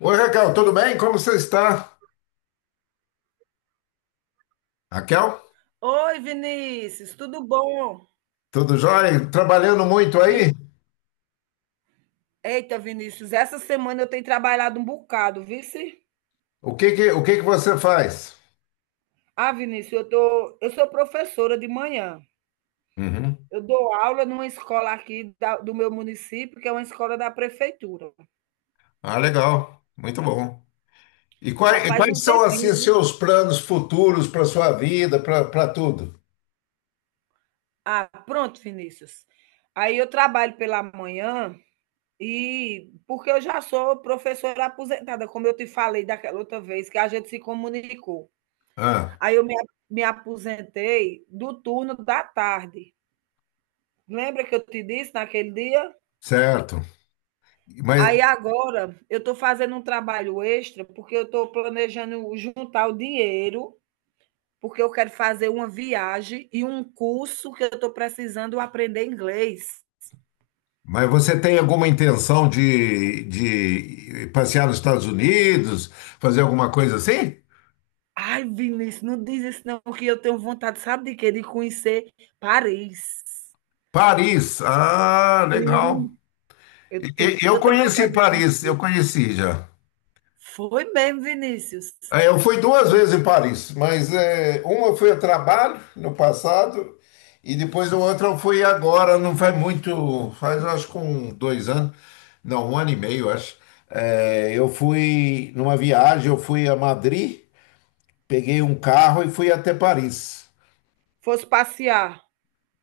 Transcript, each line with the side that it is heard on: left: Oi, Raquel, tudo bem? Como você está? Raquel,
right: Oi, Vinícius, tudo bom?
left: tudo jóia? Trabalhando muito aí?
right: Vini- Eita, Vinícius, essa semana eu tenho trabalhado um bocado, vice?
left: O que que você faz?
right: Ah, Vinícius, eu sou professora de manhã.
left: Uhum.
right: Eu dou aula numa escola aqui da- do meu município, que é uma escola da prefeitura.
left: Ah, legal, muito bom. E
right: Já
left: quais, e
right: faz um
left: quais são,
right: tempinho,
left: assim,
right: viu?
left: seus planos futuros para sua vida, para tudo?
right: Ah, pronto, Vinícius. Aí eu trabalho pela manhã e porque eu já sou professora aposentada, como eu te falei daquela outra vez que a gente se comunicou.
left: Ah,
right: Aí eu me, Me aposentei do turno da tarde. Lembra que eu te disse naquele dia?
left: certo. Mas,
right: Aí agora eu estou fazendo um trabalho extra porque eu estou planejando juntar o dinheiro, porque eu quero fazer uma viagem e um curso que eu estou precisando aprender inglês.
left: mas você tem alguma intenção de passear nos Estados Unidos, fazer alguma coisa assim?
right: Ai, Vinícius, não diz isso não, que eu tenho vontade, sabe de quê? De conhecer Paris.
left: Paris, ah, legal.
right: Sim, eu tenho
left: Eu
right: tanta
left: conheci
right: vontade.
left: Paris, eu conheci já.
right: Foi mesmo, Vinícius.
left: Ah, eu fui duas vezes em Paris, mas é, uma eu fui a trabalho no passado e depois a outra eu fui agora, não faz muito, faz acho que um, dois anos, não, um ano e meio, acho. É, eu fui numa viagem, eu fui a Madrid, peguei um carro e fui até Paris.
right: Fosse passear.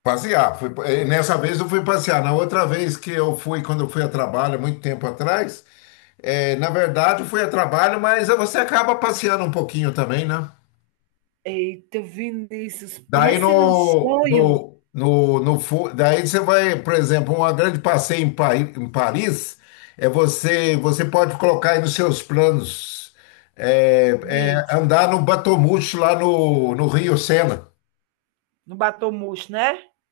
left: Passear, fui, nessa vez eu fui passear. Na outra vez que eu fui, quando eu fui a trabalho, há muito tempo atrás, na verdade eu fui a trabalho, mas você acaba passeando um pouquinho também, né?
right: Eita, Vinícius,
left: Daí
right: pense num
left: no,
right: sonho,
left: no, no, no fu- daí você vai, por exemplo, uma grande passeio em Paris. É, você pode colocar aí nos seus planos. É, é
right: diz.
left: andar no Batomuxo, lá no Rio Sena.
right: No batomuxo, né?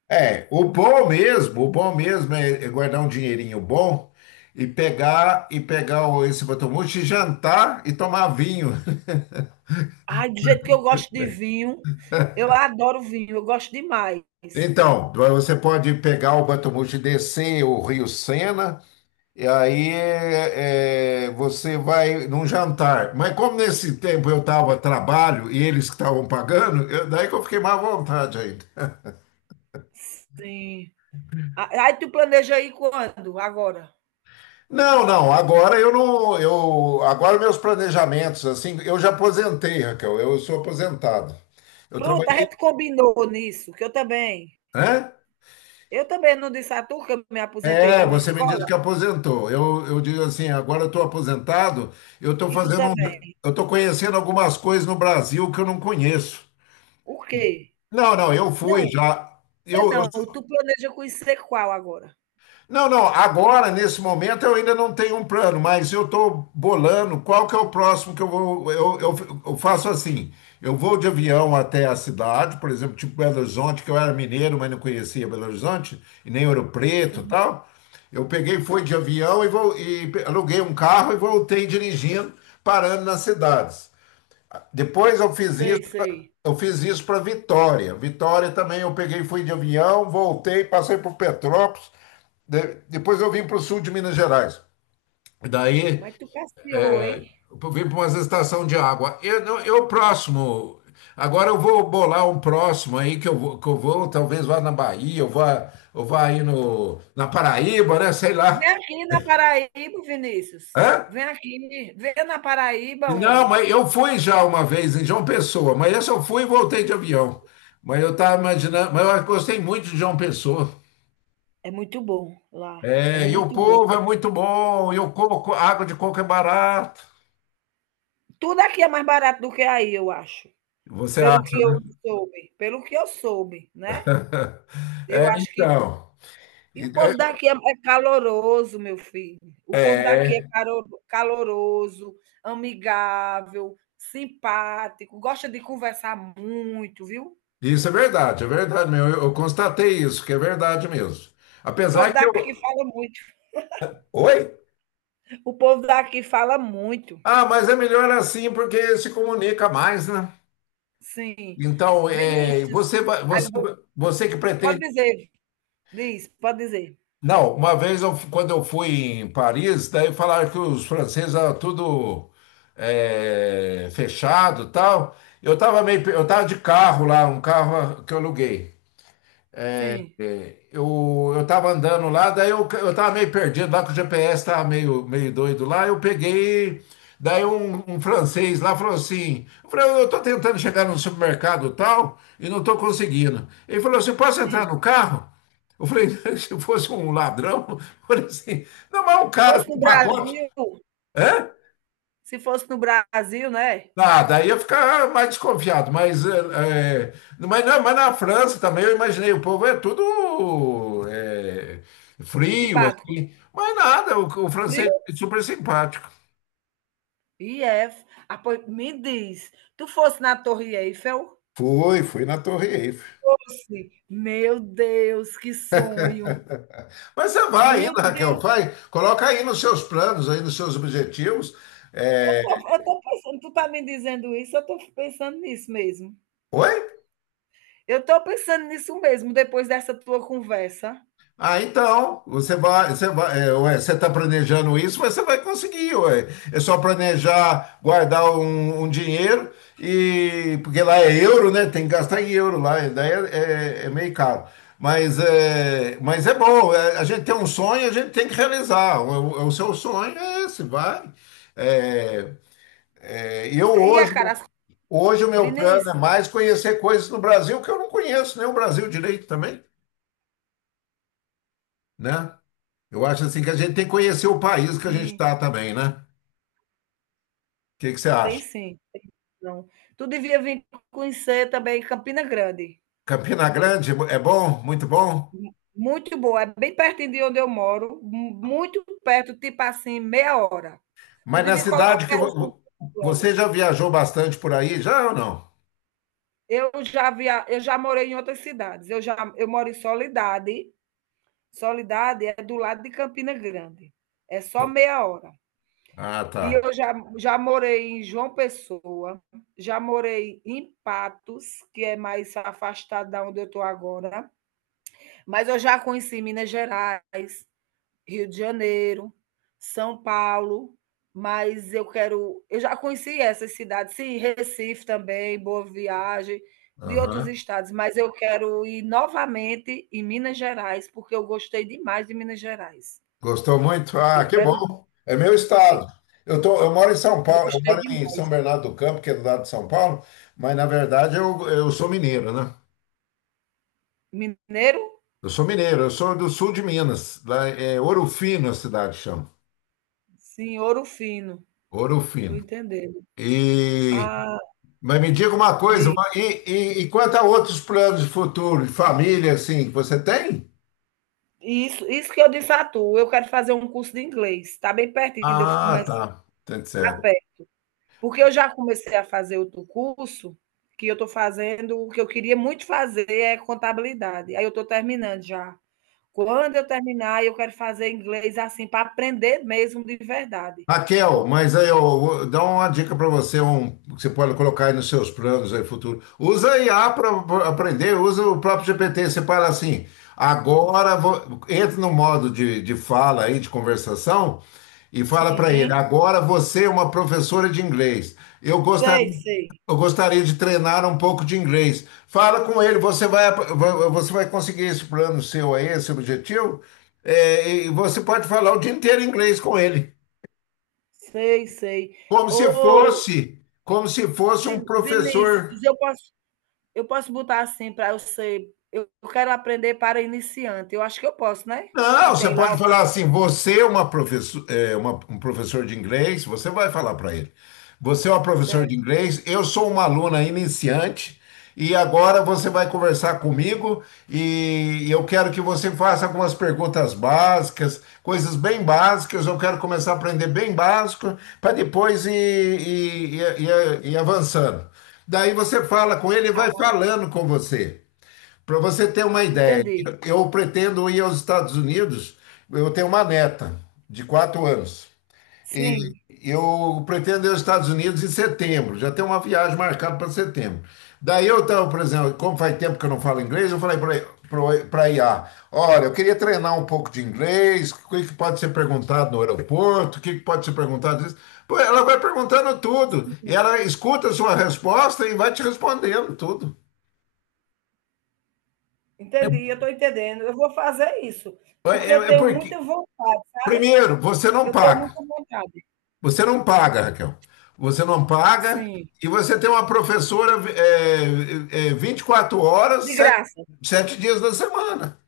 left: É, o bom mesmo é guardar um dinheirinho bom e pegar esse Batomuxo e jantar e tomar vinho.
right: Ai, do jeito que eu gosto de vinho, eu adoro vinho, eu gosto demais.
left: Então, você pode pegar o Batomuxo e descer o Rio Sena. E aí, você vai num jantar. Mas como nesse tempo eu estava a trabalho e eles que estavam pagando, daí que eu fiquei mais à vontade ainda.
right: Sim. A- Aí tu planeja aí quando? Agora.
left: Não, não, agora eu não, eu, agora meus planejamentos, assim, eu já aposentei, Raquel, eu sou aposentado. Eu
right: Pronto, a
left: trabalhei,
right: gente combinou nisso, que eu também.
left: né?
right: Eu também não disse a tu que eu me aposentei
left: É,
right: de uma
left: você me disse
right: escola
left: que aposentou. Eu digo assim, agora eu estou aposentado, eu estou
right: e tu também.
left: conhecendo algumas coisas no Brasil que eu não conheço.
right: O quê?
left: Não, não, eu fui
right: Não,
left: já.
right: é
left: Eu, eu,
right: não, tu planeja conhecer qual agora?
left: Não, não, agora, nesse momento, eu ainda não tenho um plano, mas eu estou bolando qual que é o próximo que eu vou. Eu faço assim: eu vou de avião até a cidade, por exemplo, tipo Belo Horizonte, que eu era mineiro, mas não conhecia Belo Horizonte, e nem Ouro Preto e
right: Sim.
left: tal. Eu peguei, fui de avião e aluguei um carro e voltei dirigindo, parando nas cidades. Depois eu fiz isso
right: Sei, sei.
left: eu fiz isso para Vitória. Vitória também eu peguei, fui de avião, voltei, passei por Petrópolis, depois eu vim para o sul de Minas Gerais. E daí
right: Mas tu passeou, hein?
left: eu vim para uma estação de água. Eu, não- eu próximo. Agora eu vou bolar um próximo aí que eu vou talvez vá na Bahia, eu vá aí no, na Paraíba, né? Sei lá.
right: Vem aqui na Paraíba, Vinícius.
left: Hã?
right: Vem aqui, vem na Paraíba,
left: Não,
right: homem.
left: mas eu fui já uma vez em João Pessoa, mas essa eu fui e voltei de avião. Mas eu estava imaginando, mas eu gostei muito de João Pessoa.
right: É muito bom lá, é
left: É, e o
right: muito bom.
left: povo é muito bom, e o coco, água de coco é barato.
right: Tudo aqui é mais barato do que aí, eu acho.
left: Você
right: Pelo que
left: acha,
right: eu
left: né?
right: soube, pelo que eu soube, né? Eu
left: É,
right: acho que.
left: então.
right: E o
left: E-
right: povo daqui é é caloroso, meu filho. O povo
left: É,
right: daqui é
left: é,
right: caro- caloroso, amigável, simpático, gosta de conversar muito, viu?
left: isso é verdade mesmo. Eu constatei isso, que é verdade mesmo.
right: O povo
left: Apesar que
right: daqui
left: eu.
right: fala muito.
left: Oi?
right: O povo daqui fala muito.
left: Ah, mas é melhor assim porque se comunica mais, né?
right: Sim.
left: Então,
right: Vinícius,
left: você, vai-
right: aí
left: você,
right: eu vou
left: você que
right: pode
left: pretende.
right: dizer, diz, pode dizer.
left: Não, uma vez quando eu fui em Paris, daí falaram que os franceses eram tudo fechado, e tal. Eu tava de carro lá, um carro que eu aluguei.
right: Sim,
left: Eu tava andando lá, daí eu tava meio perdido lá, que o GPS tava meio doido lá. Eu peguei, daí um francês lá falou assim: eu falei, "Eu tô tentando chegar no supermercado tal e não tô conseguindo." Ele falou assim: "Posso entrar
right: sim.
left: no carro?" Eu falei: se fosse um ladrão, eu falei assim: não, mas é um
right: Se
left: cara
right: fosse no
left: com pacote.
right: Brasil
left: Hã?
right: se fosse no Brasil, né,
left: Ah, daí eu ia ficar mais desconfiado, mas, mas, não, mas na França também eu imaginei, o povo é tudo é, frio,
right: simpático.
left: assim, mas nada, o francês
right: Frio?
left: é super simpático.
right: E é. Ah, pois me diz, tu fosse na Torre Eiffel?
left: Foi, foi na Torre Eiffel.
right: Fosse. Meu Deus, que sonho.
left: Mas você vai
right: Meu
left: ainda, Raquel,
right: Deus,
left: vai, coloca aí nos seus planos, aí nos seus objetivos.
right: eu
left: É,
right: tô eu tô pensando, tu tá me dizendo isso, eu tô pensando nisso mesmo.
left: oi?
right: Eu tô pensando nisso mesmo, depois dessa tua conversa.
left: Ah, então, você vai, ué, você está planejando isso, mas você vai conseguir, ué. É só planejar, guardar um dinheiro, e porque lá é euro, né? Tem que gastar em euro lá, e daí é meio caro. Mas é bom. A gente tem um sonho, a gente tem que realizar. Seu sonho é esse, vai. É, é, eu
right: E a
left: hoje,
right: Carasco
left: hoje o meu plano
right: Vinícius,
left: é mais conhecer coisas no Brasil que eu não conheço, nem o Brasil direito também, né? Eu acho assim que a gente tem que conhecer o país que a gente
right: sim.
left: está também, né? O que que você
right: Tem
left: acha?
right: sim. Não. Tu devia vir conhecer também Campina Grande.
left: Campina Grande é bom, muito bom.
right: Mu muito boa, é bem pertinho de onde eu moro, mu muito perto, tipo assim, meia hora. Tu
left: Mas na
right: devia colocar
left: cidade
right: isso nos teus
left: você
right: planos.
left: já viajou bastante por aí, já ou não?
right: Eu já morei em outras cidades. Eu moro em Solidade. Solidade é do lado de Campina Grande. É só meia hora.
left: Ah, tá.
right: E eu já morei em João Pessoa, já morei em Patos, que é mais afastado da onde eu estou agora. Mas eu já conheci Minas Gerais, Rio de Janeiro, São Paulo, mas eu quero. Eu já conheci essas cidades, sim, Recife também, Boa Viagem, de outros
left: Aham.
right: estados, mas eu quero ir novamente em Minas Gerais, porque eu gostei demais de Minas Gerais.
left: Gostou muito? Ah,
right: Eu
left: que
right: quero,
left: bom. É meu estado.
right: gostei,
left: Eu moro em São Paulo, eu
right: gostei
left: moro em
right: demais.
left: São Bernardo do Campo, que é do lado de São Paulo, mas na verdade eu sou mineiro, né?
right: Mineiro,
left: Eu sou mineiro, eu sou do sul de Minas, lá é Ouro Fino a cidade chama.
right: sim, ouro fino,
left: Ouro
right: tô
left: Fino.
right: entendendo.
left: E,
right: Ah,
left: mas me diga uma coisa,
right: de,
left: e quanto a outros planos de futuro, de família, assim, que você tem?
right: isso que eu disse a tu, eu quero fazer um curso de inglês. Está bem pertinho de eu
left: Ah,
right: come-
left: tá, tá certo.
right: pé. Porque eu já comecei a fazer outro curso, que eu estou fazendo, o que eu queria muito fazer é contabilidade. Aí eu estou terminando já. Quando eu terminar, eu quero fazer inglês assim, para aprender mesmo de verdade.
left: Raquel,
right: Porque,
left: mas aí eu dá uma dica para você, que você pode colocar aí nos seus planos aí futuro. Usa a IA para aprender, usa o próprio GPT. Você fala assim, agora entra no modo de fala aí, de conversação, e fala para ele,
right: sim,
left: agora você é uma professora de inglês. Eu gostaria,
right: sei, sei,
left: eu gostaria de treinar um pouco de inglês. Fala com ele, você vai conseguir esse plano seu aí, esse objetivo, e você pode falar o dia inteiro inglês com ele.
right: sei, sei. Ô,
left: Como se fosse um professor.
right: Vinícius, eu posso botar assim para eu ser. Eu quero aprender para iniciante. Eu acho que eu posso, né? Que
left: Não, você
right: tem lá.
left: pode
right: O-
left: falar assim, você é uma professor, um professor de inglês, você vai falar para ele. Você é um professor de
right: Certo.
left: inglês, eu sou uma aluna iniciante e agora você vai conversar comigo e eu quero que você faça algumas perguntas básicas, coisas bem básicas, eu quero começar a aprender bem básico para depois ir avançando. Daí você fala com ele e
right: Ah,
left: vai falando com você. Para você ter uma ideia,
right: entendi.
left: eu pretendo ir aos Estados Unidos. Eu tenho uma neta de 4 anos e
right: Sim,
left: eu pretendo ir aos Estados Unidos em setembro. Já tem uma viagem marcada para setembro. Daí eu estava, por exemplo, como faz tempo que eu não falo inglês, eu falei para a IA: "Olha, eu queria treinar um pouco de inglês, o que que pode ser perguntado no aeroporto, o que que pode ser perguntado. Disso?" Pô, ela vai perguntando tudo e
right: sim.
left: ela escuta a sua resposta e vai te respondendo tudo.
right: Entendi, eu estou entendendo. Eu vou fazer isso,
left: É,
right: porque
left: é
right: eu
left: é
right: tenho
left: porque
right: muita vontade, sabe?
left: Primeiro, você não
right: Eu tenho
left: paga.
right: muita vontade.
left: Você não paga, Raquel. Você não paga
right: Sim.
left: e você tem uma professora, 24 horas,
right: De
left: sete
right: graça.
left: sete dias da semana.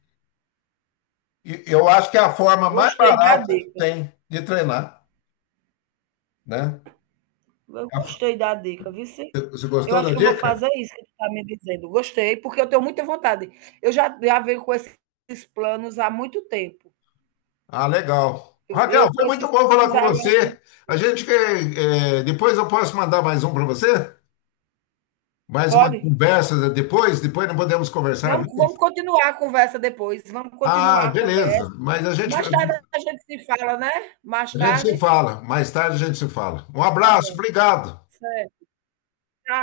left: E eu acho que é a forma mais
right: Gostei da
left: barata que
right: dica.
left: tem de treinar, né?
right: Eu
left: A-
right: gostei da dica, viu? Sim?
left: Você
right: Eu
left: gostou
right: acho
left: da
right: que eu vou
left: dica?
right: fazer isso que tu está me dizendo. Gostei, porque eu tenho muita vontade. Eu já venho com esses planos há muito tempo.
left: Ah, legal.
right: Eu,
left: Raquel,
right: eu com
left: foi muito
right: esses
left: bom falar
right: planos
left: com
right: agora. Que-
left: você. A gente quer, depois eu posso mandar mais um para você? Mais uma
right: Pode?
left: conversa depois? Depois não podemos conversar
right: Vamos,
left: mais?
right: vamos continuar a conversa depois. Vamos
left: Ah,
right: continuar a
left: beleza.
right: conversa. Mais tarde a gente se fala, né? Mais
left: A gente
right: tarde.
left: se fala, mais tarde a gente se fala. Um
right: Tá
left: abraço,
right: bom.
left: obrigado.
right: Certo.